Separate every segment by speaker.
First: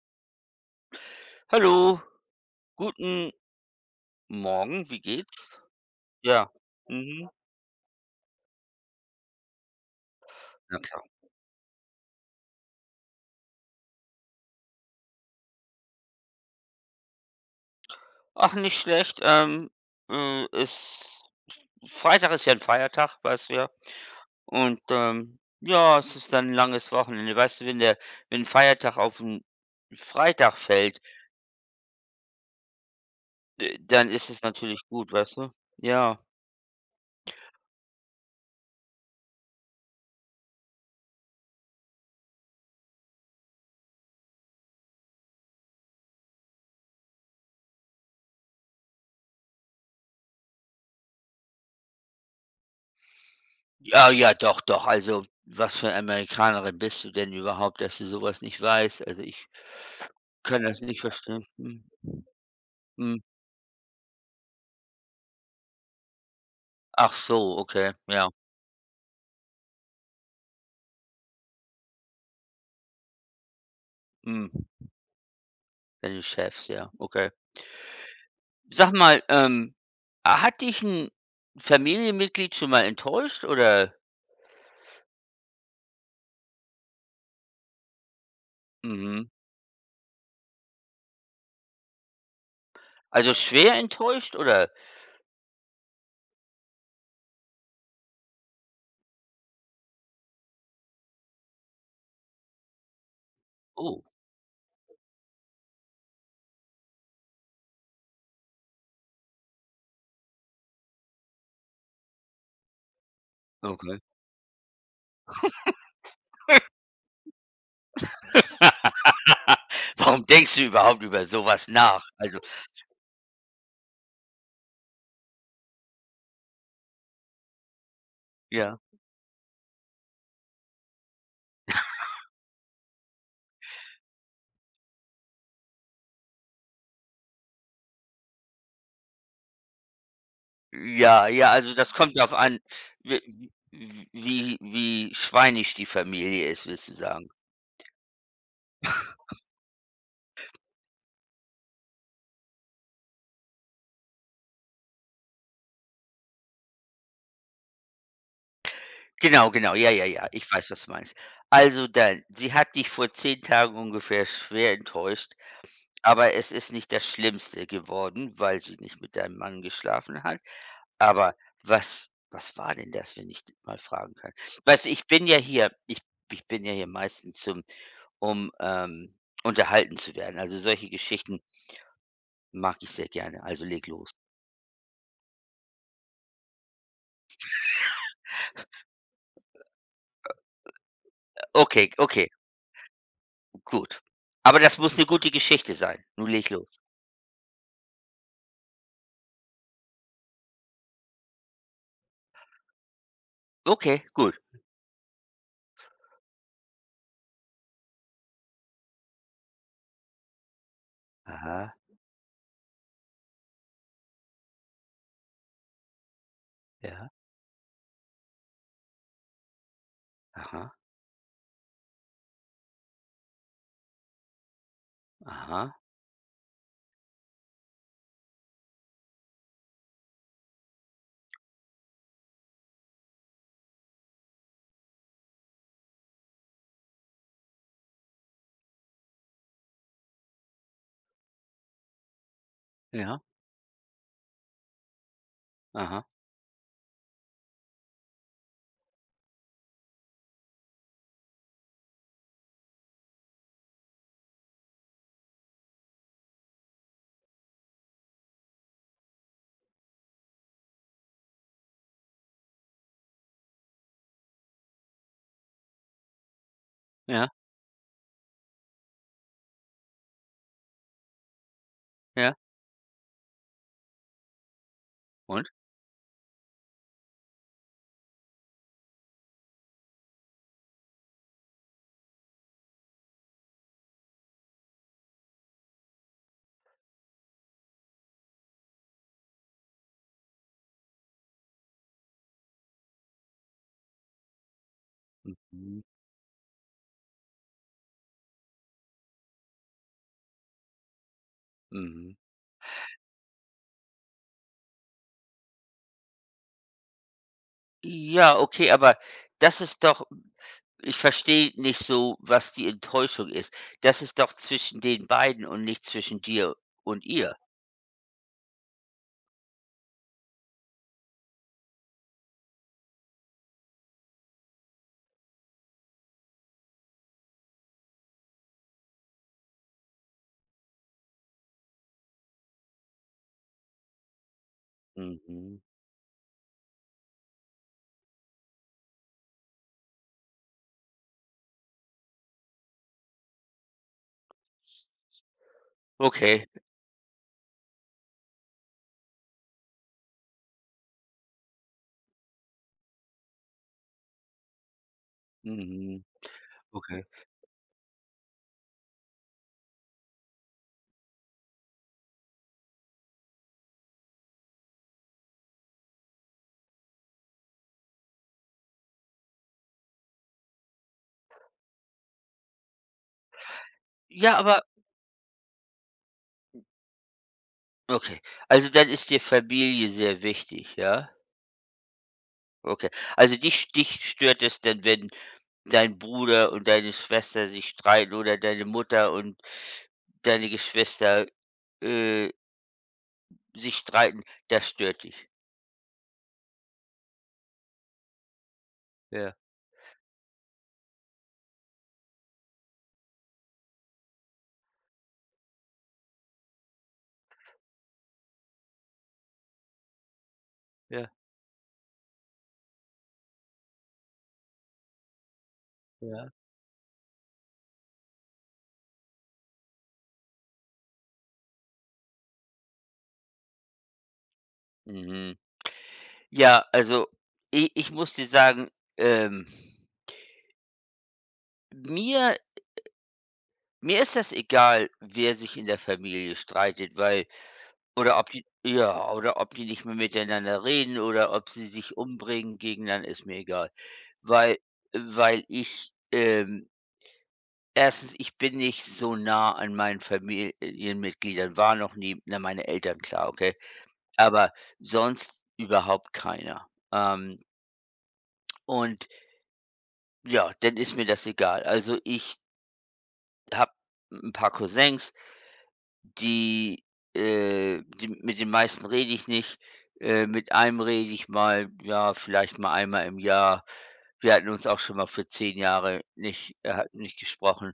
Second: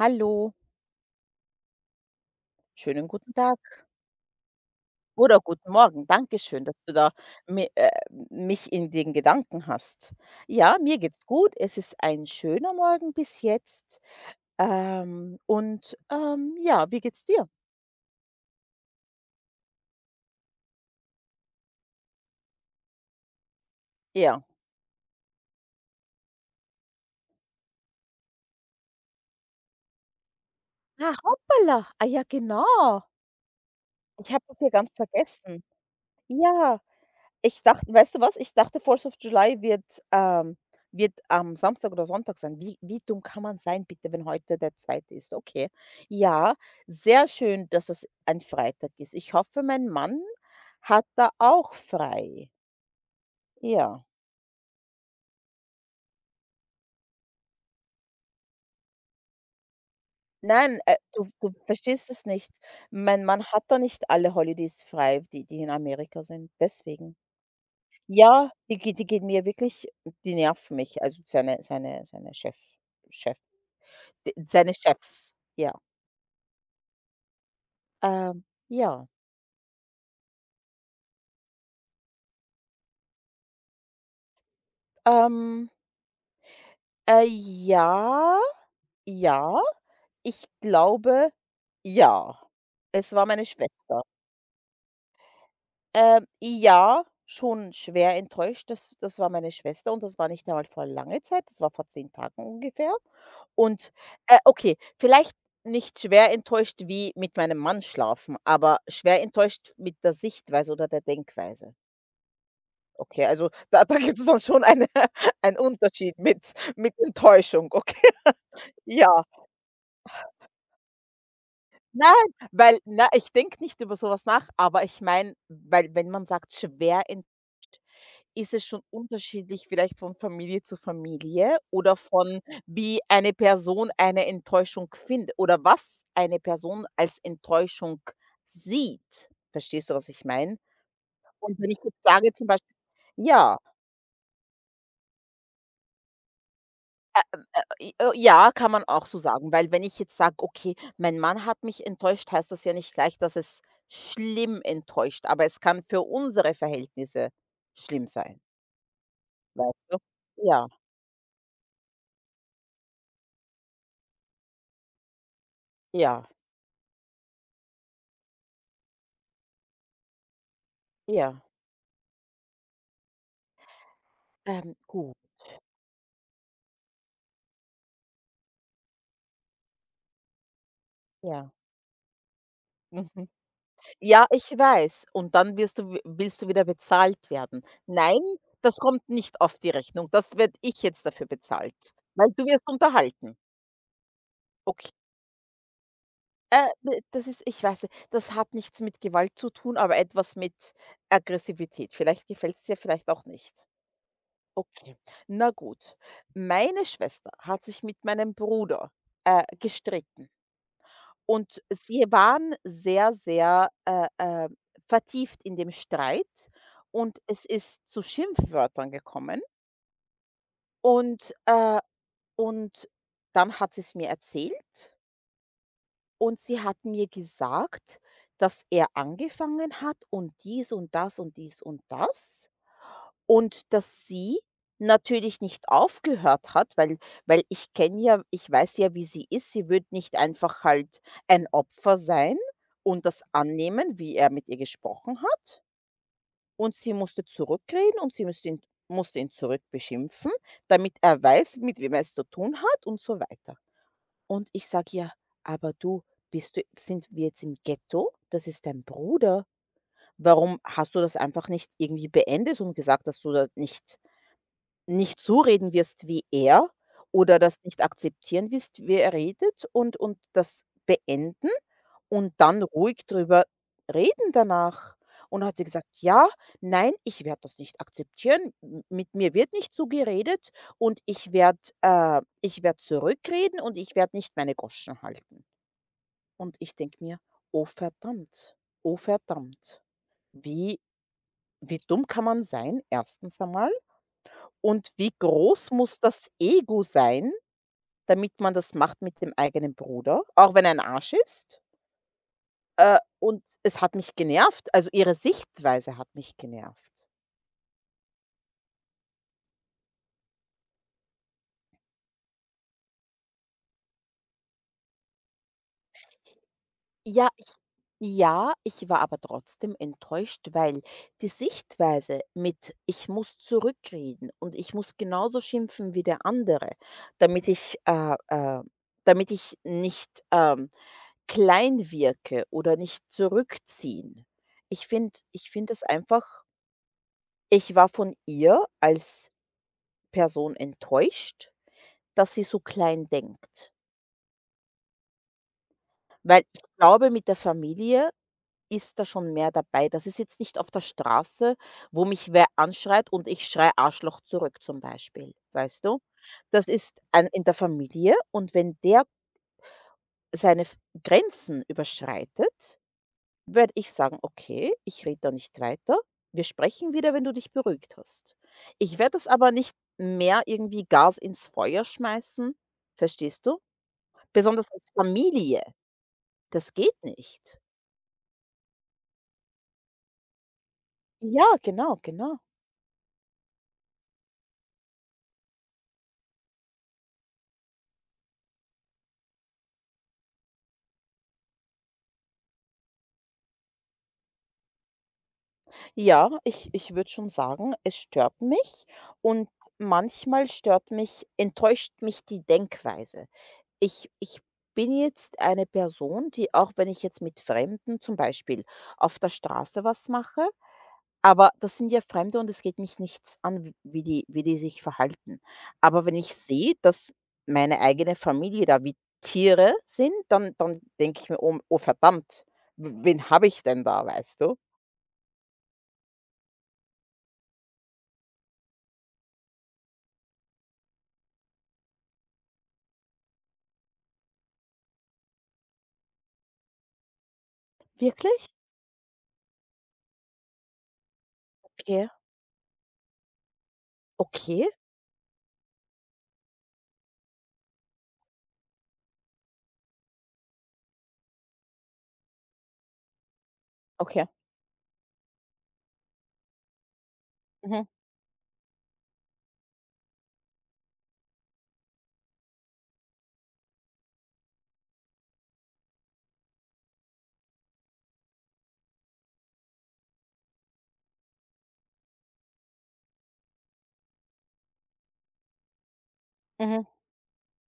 Speaker 1: Hallo,
Speaker 2: Hallo,
Speaker 1: schönen
Speaker 2: guten
Speaker 1: guten Tag
Speaker 2: Morgen, wie
Speaker 1: oder
Speaker 2: geht's?
Speaker 1: guten Morgen.
Speaker 2: Ja.
Speaker 1: Dankeschön, dass du da
Speaker 2: Mhm.
Speaker 1: mi mich in den Gedanken hast. Ja,
Speaker 2: Ja,
Speaker 1: mir
Speaker 2: klar.
Speaker 1: geht's gut. Es ist ein schöner Morgen bis jetzt. Und, ja, wie geht's dir?
Speaker 2: Ach, nicht schlecht. Es Freitag ist ja ein Feiertag, weißt du ja.
Speaker 1: Ja.
Speaker 2: Und, ja, es ist dann ein langes Wochenende. Weißt du, wenn 'n Feiertag auf einen Freitag fällt,
Speaker 1: Ah, hoppala. Ah ja, genau.
Speaker 2: dann ist
Speaker 1: Ich
Speaker 2: es
Speaker 1: habe das hier
Speaker 2: natürlich
Speaker 1: ganz
Speaker 2: gut, weißt du?
Speaker 1: vergessen.
Speaker 2: Ja.
Speaker 1: Ja. Ich dachte weißt du was? Ich dachte, Fourth of July wird, wird am Samstag oder Sonntag sein. Wie dumm kann man sein bitte, wenn heute der zweite ist? Okay. Ja, sehr schön, dass es ein Freitag ist. Ich hoffe, mein Mann hat da auch frei. Ja.
Speaker 2: Ja, ja, doch, doch. Also, was für 'ne Amerikanerin bist du denn überhaupt, dass du sowas nicht weißt? Also, ich kann
Speaker 1: Nein,
Speaker 2: das nicht
Speaker 1: du
Speaker 2: verstehen.
Speaker 1: du
Speaker 2: Mhm,
Speaker 1: verstehst es nicht.
Speaker 2: mhm.
Speaker 1: Mein Mann hat da nicht alle Holidays frei, die die in Amerika sind, deswegen.
Speaker 2: Ach so, okay, ja.
Speaker 1: Ja, die geht die gehen mir wirklich die nerven mich, also seine Chef Chef. D
Speaker 2: Mhm.
Speaker 1: seine Chefs, ja.
Speaker 2: Deine Chefs, ja, okay. Sag
Speaker 1: Ja,
Speaker 2: mal, hat dich ein Familienmitglied schon mal enttäuscht oder
Speaker 1: ähm, ja,
Speaker 2: mhm,
Speaker 1: ja, ich glaube, ja. Es war
Speaker 2: also
Speaker 1: meine
Speaker 2: schwer
Speaker 1: Schwester.
Speaker 2: enttäuscht oder
Speaker 1: Ja, schon schwer enttäuscht, das war meine Schwester und das war nicht einmal vor lange Zeit, das war vor 10 Tagen ungefähr. Und,
Speaker 2: oh,
Speaker 1: okay, vielleicht nicht schwer enttäuscht wie mit meinem Mann schlafen, aber schwer enttäuscht mit der Sichtweise oder der Denkweise. Okay, also da
Speaker 2: okay.
Speaker 1: gibt es dann schon eine einen Unterschied mit Enttäuschung, okay? Ja.
Speaker 2: Warum denkst du überhaupt über sowas nach?
Speaker 1: Nein,
Speaker 2: Also,
Speaker 1: weil na, ich denke nicht über sowas nach, aber ich meine, weil wenn man sagt, schwer enttäuscht, ist es
Speaker 2: ja.
Speaker 1: schon unterschiedlich vielleicht von Familie zu Familie oder von wie eine Person eine Enttäuschung findet oder was eine Person als Enttäuschung sieht. Verstehst du, was ich meine?
Speaker 2: Ja, ja,
Speaker 1: Und wenn
Speaker 2: also
Speaker 1: ich
Speaker 2: das
Speaker 1: jetzt
Speaker 2: kommt darauf
Speaker 1: sage zum
Speaker 2: an,
Speaker 1: Beispiel
Speaker 2: w
Speaker 1: ja.
Speaker 2: wie wie schweinisch die Familie ist, willst du sagen.
Speaker 1: I ja, kann man auch so sagen, weil wenn ich jetzt sage: „Okay, mein Mann hat mich enttäuscht“, heißt das ja nicht gleich, dass es schlimm enttäuscht, aber es kann für unsere Verhältnisse schlimm sein,
Speaker 2: Genau, genau, ja,
Speaker 1: weißt du?
Speaker 2: ja, ja, ich
Speaker 1: Ja,
Speaker 2: weiß, was du meinst. Also dann, sie hat dich vor 10 Tagen ungefähr schwer enttäuscht.
Speaker 1: ja,
Speaker 2: Aber es ist nicht das Schlimmste geworden, weil sie nicht mit deinem Mann geschlafen hat. Aber
Speaker 1: ja.
Speaker 2: was war denn das, wenn ich d mal fragen kann? Weißt du, ich
Speaker 1: Gut,
Speaker 2: bin ja hier ich ich bin ja hier meistens zum um, ähm, unterhalten zu werden. Also, solche Geschichten
Speaker 1: ja.
Speaker 2: mag ich sehr
Speaker 1: Mhm.
Speaker 2: gerne. Also, leg los.
Speaker 1: Ja, ich weiß. Und dann wirst du wi willst du wieder bezahlt werden. Nein, das kommt nicht auf die Rechnung. Das werde ich jetzt dafür bezahlt,
Speaker 2: Okay, okay,
Speaker 1: weil du wirst unterhalten.
Speaker 2: gut. Aber das
Speaker 1: Okay.
Speaker 2: muss eine gute Geschichte sein. Nun leg los.
Speaker 1: Ne, das ist ich weiß nicht, das hat nichts mit Gewalt zu tun, aber etwas mit Aggressivität. Vielleicht gefällt es dir, vielleicht auch nicht.
Speaker 2: Okay, gut.
Speaker 1: Okay, na gut. Meine Schwester hat sich mit meinem Bruder, gestritten und
Speaker 2: Aha,
Speaker 1: sie waren sehr, sehr, vertieft in dem Streit
Speaker 2: ja,
Speaker 1: und es ist zu Schimpfwörtern gekommen
Speaker 2: aha,
Speaker 1: und, äh und dann hat sie es mir erzählt.
Speaker 2: aha,
Speaker 1: Und sie hat mir gesagt, dass er angefangen hat und dies und das und dies und das und dass sie natürlich nicht aufgehört hat, weil weil ich kenne ja ich weiß ja, wie sie ist. Sie wird nicht einfach halt ein Opfer sein und
Speaker 2: ja,
Speaker 1: das annehmen, wie er mit ihr gesprochen hat.
Speaker 2: aha,
Speaker 1: Und sie musste zurückreden und sie musste ihn zurück beschimpfen, damit er weiß, mit wem er es zu tun hat und so weiter. Und ich sage: „Ja, aber du, bist du sind wir jetzt im Ghetto? Das ist dein Bruder. Warum hast du das einfach nicht irgendwie beendet und gesagt, dass du da nicht so reden wirst wie er
Speaker 2: ja,
Speaker 1: oder das nicht akzeptieren wirst, wie er redet und das beenden und
Speaker 2: ja.
Speaker 1: dann ruhig drüber reden danach?“ Und
Speaker 2: Und?
Speaker 1: hat sie gesagt: „Ja, nein, ich werde das nicht akzeptieren. M mit mir wird nicht so geredet und ich werde zurückreden und ich werde nicht meine Goschen halten.“ und ich denke mir: „Oh verdammt, oh verdammt. Wie wie dumm kann man sein, erstens einmal und wie groß
Speaker 2: Mhm,
Speaker 1: muss das Ego sein, damit man das macht mit dem eigenen Bruder, auch wenn er 'n Arsch ist?“
Speaker 2: mhm.
Speaker 1: Und es hat mich genervt. Also, ihre Sichtweise hat mich genervt.
Speaker 2: Ja, okay, aber das ist doch ich verstehe nicht so, was die Enttäuschung ist. Das ist doch zwischen den beiden und nicht zwischen dir und
Speaker 1: Ja,
Speaker 2: ihr.
Speaker 1: ich ja, ich war aber trotzdem enttäuscht, weil die Sichtweise mit „Ich muss zurückreden und ich muss genauso schimpfen wie der andere, damit ich, äh, äh damit ich nicht, klein wirke oder nicht zurückziehen.“ ich
Speaker 2: Mhm.
Speaker 1: finde es einfach ich war von ihr als Person enttäuscht, dass sie so klein denkt, weil
Speaker 2: Okay.
Speaker 1: ich glaube, mit der Familie ist da schon mehr dabei? Das ist jetzt nicht auf der Straße, wo mich wer anschreit und ich schreie „Arschloch“ zurück zum Beispiel, weißt du?
Speaker 2: Mhm.
Speaker 1: Das ist
Speaker 2: Okay.
Speaker 1: ein in der Familie und wenn der seine F Grenzen überschreitet, werde ich sagen: „Okay, ich rede da nicht weiter. Wir sprechen wieder, wenn du dich beruhigt hast.“ Ich werde das aber nicht mehr irgendwie Gas ins Feuer schmeißen, verstehst du?
Speaker 2: Ja, aber
Speaker 1: Besonders als Familie, das geht nicht.
Speaker 2: okay. Also, dann ist dir Familie sehr wichtig, ja?
Speaker 1: Ja, genau, genau.
Speaker 2: Okay. Also, dich stört es denn, wenn dein Bruder und deine Schwester sich streiten oder deine Mutter und deine Geschwister, äh, sich streiten. Das stört dich.
Speaker 1: Ja, ich würde schon sagen, es stört mich
Speaker 2: Ja,
Speaker 1: und manchmal stört mich enttäuscht mich die Denkweise. Ich bin jetzt eine Person, die auch wenn ich jetzt mit Fremden zum Beispiel auf der Straße was mache
Speaker 2: ja,
Speaker 1: aber das sind ja Fremde und es geht mich nichts an, w wie die sich verhalten. Aber wenn
Speaker 2: ja.
Speaker 1: ich sehe, dass meine eigene Familie da wie Tiere sind, dann denke ich mir: „Oh oh verdammt, w wen habe ich denn da?“, weißt du?
Speaker 2: Mhm. Ja, also, i ich muss dir sagen, ähm, mir mir ist das egal, wer sich in der Familie streitet, weil oder ob die
Speaker 1: Wirklich?
Speaker 2: ja, oder ob die nicht mehr miteinander reden oder ob sie sich
Speaker 1: Okay.
Speaker 2: umbringen gegeneinander, ist mir egal. Weil
Speaker 1: Okay,
Speaker 2: weil 1. ich bin nicht so nah an meinen Familienmitgliedern, war noch nie na, meine Eltern, klar, okay,
Speaker 1: okay.
Speaker 2: aber sonst überhaupt keiner. Ähm,
Speaker 1: Mhm,
Speaker 2: und ja, dann ist mir das egal. Also, ich habe ein paar Cousins, die, die mit den meisten rede ich nicht. Mit einem rede ich mal, ja, vielleicht mal einmal im Jahr. Wir hatten uns auch schon mal für 10 Jahre nicht
Speaker 1: mhm,
Speaker 2: hat nicht gesprochen.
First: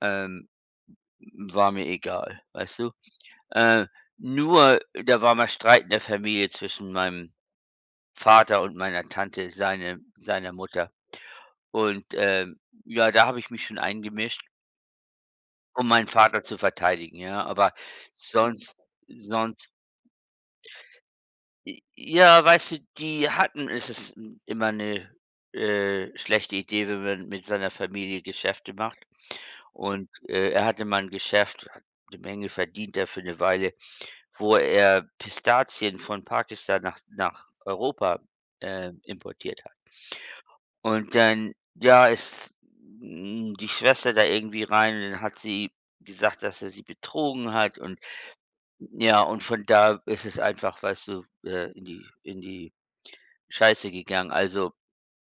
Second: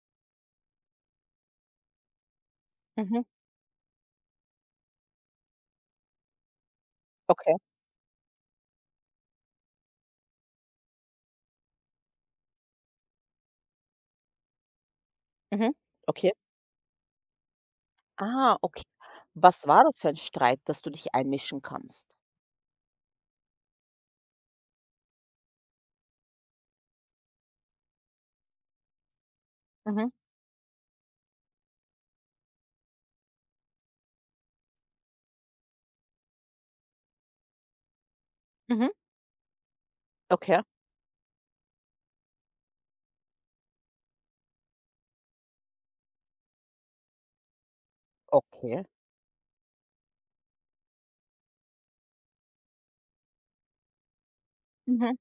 Speaker 2: Ähm, War mir egal, weißt du?
Speaker 1: mhm,
Speaker 2: Äh, Nur da war mal Streit in der Familie zwischen meinem
Speaker 1: okay,
Speaker 2: Vater und meiner Tante, seiner Mutter. Und, ja, da habe ich mich schon eingemischt.
Speaker 1: mhm,
Speaker 2: Um meinen
Speaker 1: okay.
Speaker 2: Vater zu verteidigen, ja, aber
Speaker 1: Ah,
Speaker 2: sonst
Speaker 1: okay.
Speaker 2: sonst
Speaker 1: Was war das für ein Streit, dass du dich einmischen
Speaker 2: j
Speaker 1: kannst?
Speaker 2: ja, weißt du, die hatten es ist immer eine schlechte Idee, wenn man mit seiner Familie Geschäfte macht und,
Speaker 1: Mhm,
Speaker 2: er hatte mal ein Geschäft, hat 'ne Menge verdient da für eine Weile, wo er Pistazien von Pakistan nach Europa,
Speaker 1: mhm.
Speaker 2: importiert hat.
Speaker 1: Okay,
Speaker 2: Und dann, ja, ist, die Schwester da irgendwie rein und dann hat sie gesagt, dass er sie betrogen hat und
Speaker 1: okay.
Speaker 2: ja, und von da ist es einfach, weißt du, in die Scheiße gegangen. Also,
Speaker 1: Mhm.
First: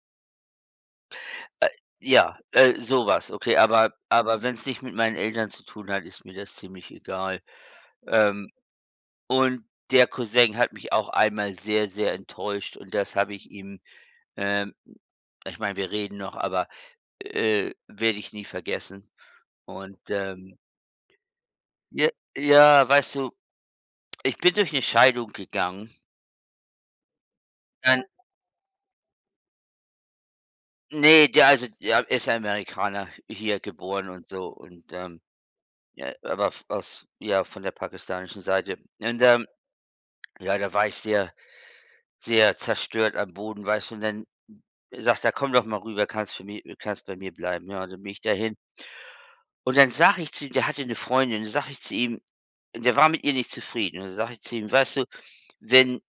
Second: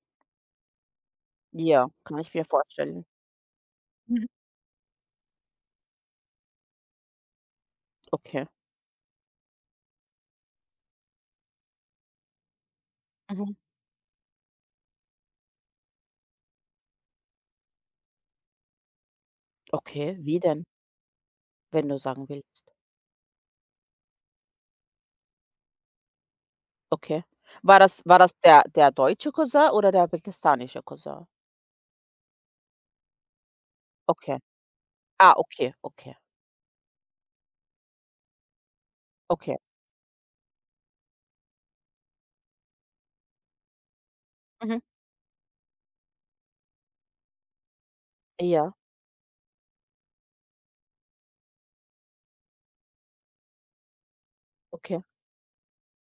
Speaker 2: äh,
Speaker 1: Ja, kann ich
Speaker 2: ja,
Speaker 1: mir vorstellen.
Speaker 2: so okay, aber
Speaker 1: Mhm.
Speaker 2: aber wenn es nicht mit meinen Eltern zu tun hat, ist mir das ziemlich egal.
Speaker 1: Okay,
Speaker 2: Ähm, und der Cousin hat mich auch einmal sehr, sehr enttäuscht und das habe
Speaker 1: mhm,
Speaker 2: ähm ich meine, wir reden noch, aber, werde ich nie vergessen. Und,
Speaker 1: okay. Wie denn, wenn du
Speaker 2: j
Speaker 1: sagen willst?
Speaker 2: ja, weißt du, ich bin durch eine Scheidung gegangen.
Speaker 1: Okay. War das der der deutsche Cousin oder der pakistanische
Speaker 2: Ne,
Speaker 1: Cousin?
Speaker 2: der also der ist ja Amerikaner, hier geboren und
Speaker 1: Okay.
Speaker 2: so und,
Speaker 1: Ah, okay,
Speaker 2: ja,
Speaker 1: okay,
Speaker 2: aber f aus ja, von der pakistanischen Seite. Und,
Speaker 1: okay.
Speaker 2: ja, da war ich sehr, sehr zerstört am Boden, weißt du? Und dann
Speaker 1: Mhm.
Speaker 2: sagt er: „Komm doch mal rüber, kannst für mi kannst bei mir bleiben.“ Ja, und dann bin ich dahin.
Speaker 1: Ja,
Speaker 2: Und dann sage ich zu ihm der hatte 'ne Freundin, dann sage ich zu ihm der war mit ihr nicht zufrieden. Und dann sage ich zu ihm: „Weißt
Speaker 1: okay.
Speaker 2: du, wenn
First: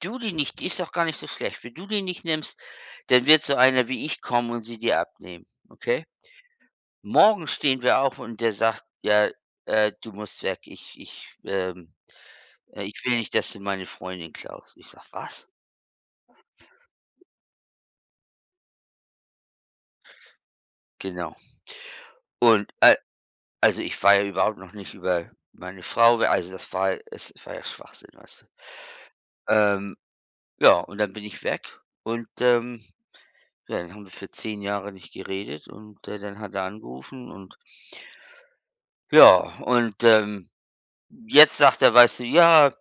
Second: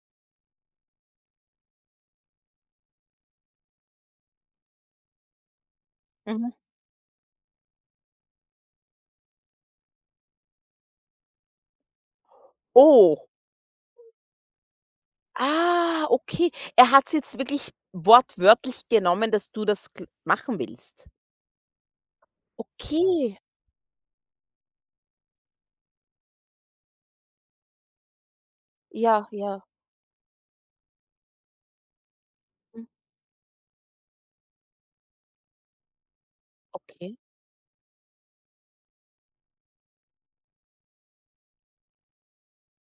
Speaker 2: du die nicht die ist doch gar nicht so schlecht. Wenn du die nicht nimmst, dann wird so einer wie ich kommen und sie dir abnehmen, okay?“
Speaker 1: Mhm.
Speaker 2: Morgen stehen wir auf und der sagt: „Ja, du musst weg. Ich will
Speaker 1: Oh.
Speaker 2: nicht, dass du meine Freundin klaust.“ Ich sag, „Was?“
Speaker 1: Ah, okay. Er hat's jetzt wirklich wortwörtlich genommen, dass du das gl machen willst.
Speaker 2: Genau. Und,
Speaker 1: Okay.
Speaker 2: also, ich war ja überhaupt noch nicht über meine Frau we also, das war es war ja Schwachsinn, weißt
Speaker 1: Ja,
Speaker 2: du?
Speaker 1: ja.
Speaker 2: Ja, und dann bin ich weg und,
Speaker 1: Mhm.
Speaker 2: ja, dann haben wir für 10 Jahre nicht geredet und, dann hat er
Speaker 1: Okay.
Speaker 2: angerufen und ja, und, jetzt sagt er, weißt du: „Ja,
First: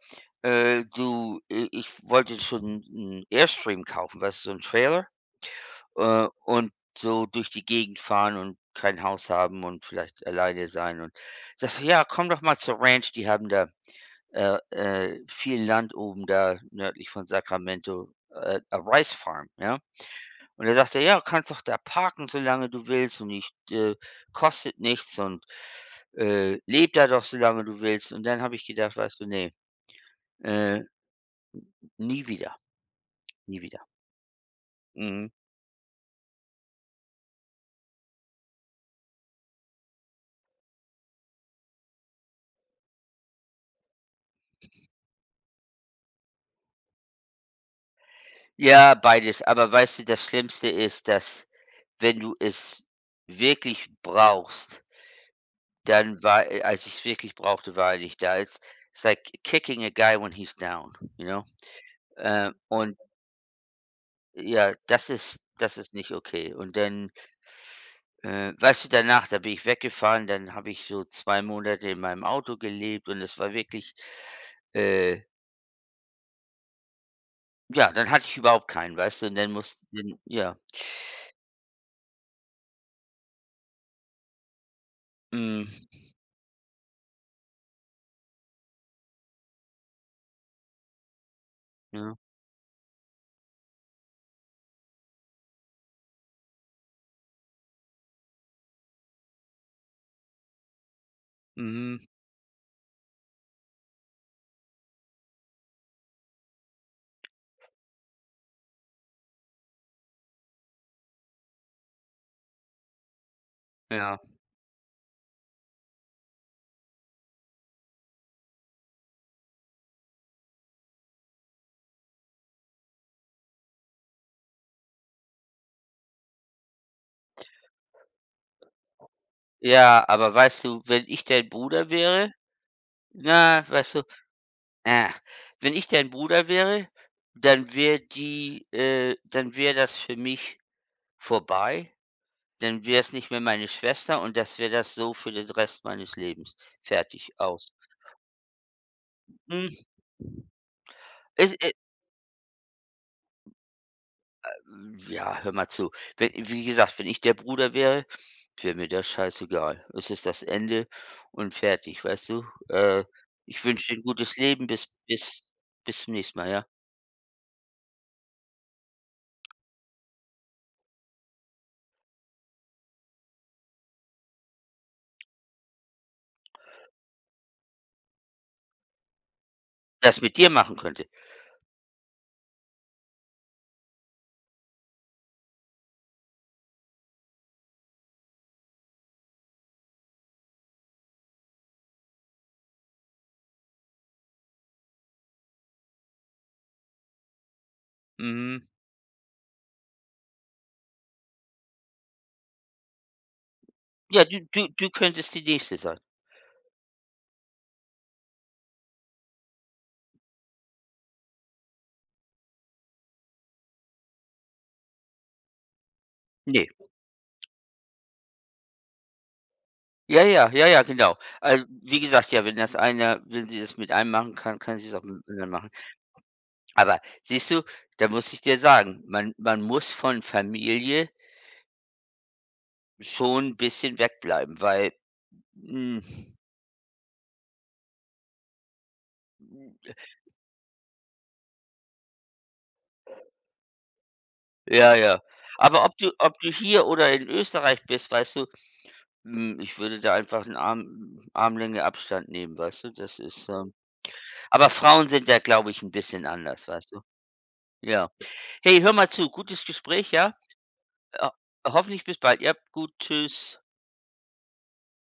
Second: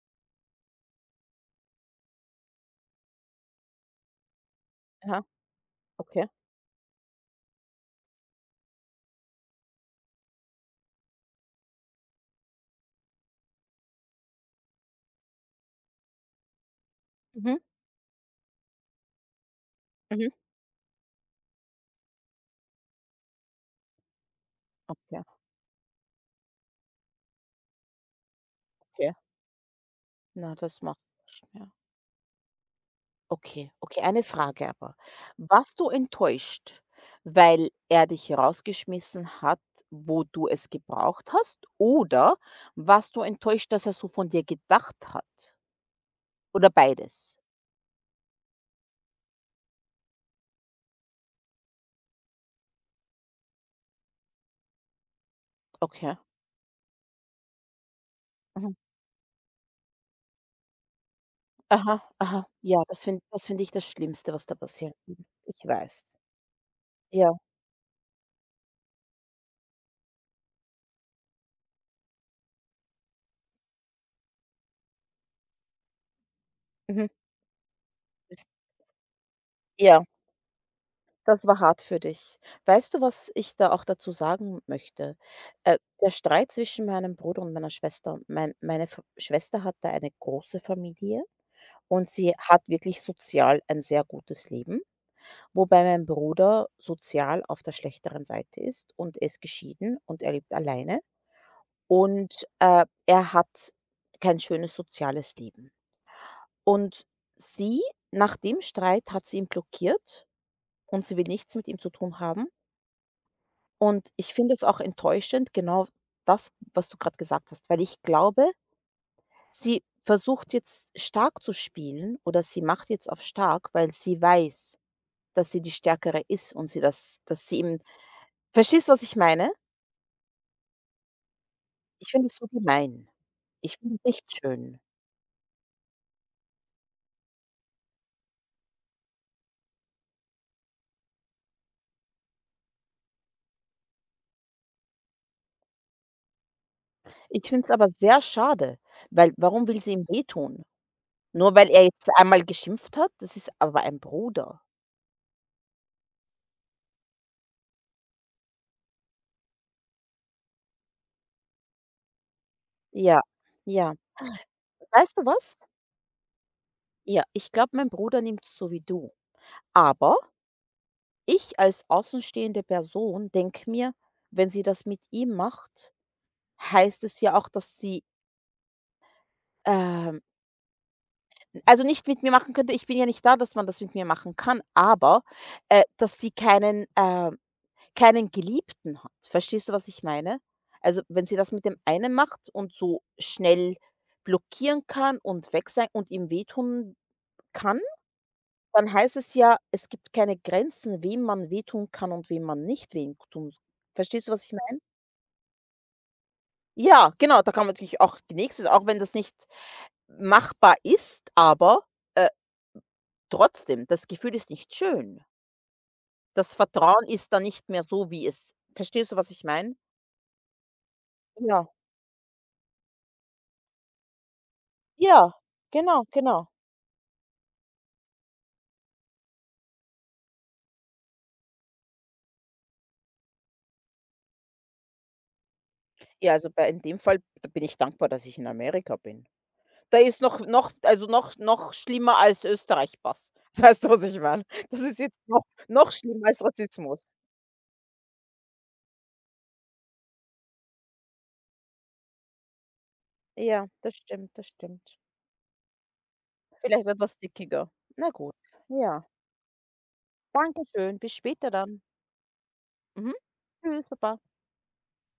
Speaker 2: du, i ich wollte schon einen Airstream kaufen“, weißt du, so 'n Trailer,
Speaker 1: Aha, okay.
Speaker 2: und so durch die Gegend fahren und kein Haus haben und vielleicht alleine sein und sage so: „Ja, komm doch mal zur Ranch, die haben da, viel Land oben da nördlich von
Speaker 1: Mhm,
Speaker 2: Sacramento, a Rice Farm“, ja?
Speaker 1: mhm.
Speaker 2: Und er sagte: „Ja, kannst doch da parken, solange du willst und ich kostet nichts
Speaker 1: Okay,
Speaker 2: und, lebe da doch, solange du willst.“ Und dann habe ich gedacht,
Speaker 1: okay.
Speaker 2: weißt du: nee.
Speaker 1: Na,
Speaker 2: Äh,
Speaker 1: das macht ja.
Speaker 2: Nie wieder, nie
Speaker 1: Okay,
Speaker 2: wieder.
Speaker 1: okay, eine Frage aber.
Speaker 2: Mhm.
Speaker 1: Warst du enttäuscht, weil er dich rausgeschmissen hat, wo du es gebraucht hast? Oder warst du enttäuscht, dass er so von dir gedacht hat? Oder beides?
Speaker 2: Ja, beides, aber weißt du, das Schlimmste ist, dass wenn du es wirklich brauchst,
Speaker 1: Okay.
Speaker 2: dann war als ich es wirklich brauchte, war er nicht da. It's
Speaker 1: Mhm.
Speaker 2: it's like kicking a guy when he's down, you know?
Speaker 1: Aha, aha. Ja,
Speaker 2: Und
Speaker 1: das finde ich das Schlimmste, was da
Speaker 2: ja,
Speaker 1: passieren
Speaker 2: das
Speaker 1: kann.
Speaker 2: ist
Speaker 1: Ich
Speaker 2: das ist nicht
Speaker 1: weiß.
Speaker 2: okay. Und dann
Speaker 1: Ja,
Speaker 2: weißt du, danach, da bin ich weggefahren, dann habe ich so 2 Monate in meinem Auto gelebt und es war wirklich, äh
Speaker 1: mhm,
Speaker 2: ja, dann hatte ich
Speaker 1: ist
Speaker 2: überhaupt keinen, weißt du? Und dann musst
Speaker 1: ja,
Speaker 2: den ja.
Speaker 1: das war hart für dich. Weißt du, was ich da auch dazu sagen möchte?
Speaker 2: Hm,
Speaker 1: Der Streit zwischen meinem Bruder und meiner Schwester mein meine Fa Schwester hat da eine große Familie und
Speaker 2: ja.
Speaker 1: sie hat wirklich sozial ein sehr gutes Leben, wobei mein Bruder sozial auf der schlechteren Seite ist und er ist geschieden und er lebt alleine
Speaker 2: Mhm,
Speaker 1: und, er hat kein schönes soziales Leben. Und sie nach dem Streit hat sie ihn blockiert und sie will nichts mit ihm zu tun haben. Und
Speaker 2: ja.
Speaker 1: ich finde es auch enttäuschend, genau das, was du gerade gesagt hast, weil ich glaube, sie versucht jetzt stark zu spielen oder sie macht jetzt auf stark, weil sie weiß, dass sie die Stärkere ist und sie das dass sie ihm verstehst du, was ich meine?
Speaker 2: Ja, aber weißt du, wenn ich dein Bruder
Speaker 1: Ich finde
Speaker 2: wäre,
Speaker 1: es so gemein.
Speaker 2: na,
Speaker 1: Ich
Speaker 2: weißt
Speaker 1: finde
Speaker 2: du,
Speaker 1: es nicht schön.
Speaker 2: äh, wenn ich dein Bruder wäre, dann wäre das für mich vorbei. Dann wäre es nicht mehr meine Schwester und das wäre das so für den Rest meines Lebens. Fertig,
Speaker 1: Ich finde
Speaker 2: aus.
Speaker 1: es aber sehr schade, weil
Speaker 2: Hm,
Speaker 1: warum will sie ihm wehtun?
Speaker 2: es
Speaker 1: Nur weil er jetzt einmal geschimpft hat? Das ist aber ein Bruder.
Speaker 2: Ja, hör mal zu. Wenn Wie gesagt, wenn ich der Bruder wäre, wäre mir das scheißegal. Es ist das Ende und fertig, weißt du?
Speaker 1: Ja,
Speaker 2: Ich wünsche
Speaker 1: ja.
Speaker 2: dir 'n gutes Leben bis
Speaker 1: Weißt du
Speaker 2: bis
Speaker 1: was?
Speaker 2: bis zum nächsten Mal, ja?
Speaker 1: Ja, ich glaube, mein Bruder nimmt es so wie du. Aber ich als außenstehende Person denke mir, wenn sie das mit ihm macht, heißt es ja auch, dass sie,
Speaker 2: Das
Speaker 1: ähm
Speaker 2: mit dir machen könnte.
Speaker 1: also nicht mit mir machen könnte ich bin ja nicht da, dass man das mit mir machen kann, aber, dass sie keinen, keinen Geliebten hat. Verstehst du, was ich meine? Also, wenn sie das mit dem einen macht und so schnell blockieren kann und weg sein und ihm wehtun kann,
Speaker 2: Mhm.
Speaker 1: dann heißt es ja, es gibt keine Grenzen, wem man wehtun kann und wem man nicht wehtun
Speaker 2: Ja,
Speaker 1: verstehst du,
Speaker 2: du
Speaker 1: was ich
Speaker 2: du
Speaker 1: meine?
Speaker 2: du könntest die Nächste sein.
Speaker 1: Ja, genau, da kann man natürlich auch die nächste auch wenn das nicht machbar ist, aber, äh, trotzdem, das Gefühl ist nicht schön. Das
Speaker 2: Ne.
Speaker 1: Vertrauen ist dann nicht mehr so, wie es verstehst du, was ich meine?
Speaker 2: Ja, ja, ja, ja, genau. Also,
Speaker 1: Ja,
Speaker 2: wie gesagt, ja, wenn sie das mit einem machen kann, kann sie es auch mit 'm
Speaker 1: ja,
Speaker 2: anderen machen.
Speaker 1: genau, genau.
Speaker 2: Aber siehst du, da muss ich dir sagen, man muss von Familie schon ein bisschen wegbleiben, weil, hm
Speaker 1: Ja, also bei in dem Fall bin ich dankbar, dass ich in Amerika bin. Da ist noch noch also noch noch schlimmer als Österreich-Pass. Weißt du, was ich meine? Das
Speaker 2: ja,
Speaker 1: ist jetzt
Speaker 2: ja.
Speaker 1: noch
Speaker 2: Aber
Speaker 1: noch
Speaker 2: ob du
Speaker 1: schlimmer
Speaker 2: ob
Speaker 1: als
Speaker 2: du hier
Speaker 1: Rassismus.
Speaker 2: oder in Österreich bist, weißt du, ich würde da einfach einen Armlänge Abstand nehmen, weißt du?
Speaker 1: Ja, das stimmt, das
Speaker 2: Aber
Speaker 1: stimmt.
Speaker 2: Frauen sind da, glaube ich, ein bisschen anders,
Speaker 1: Vielleicht
Speaker 2: weißt du?
Speaker 1: etwas dickiger.
Speaker 2: Ja.
Speaker 1: Na gut.
Speaker 2: Hey, hör
Speaker 1: Ja.
Speaker 2: mal zu, gutes Gespräch, ja?
Speaker 1: Dankeschön. Bis
Speaker 2: Ho
Speaker 1: später dann.
Speaker 2: Hoffentlich bis bald. Ja, gut,
Speaker 1: Mhm.
Speaker 2: tschüss.
Speaker 1: Tschüss, Papa.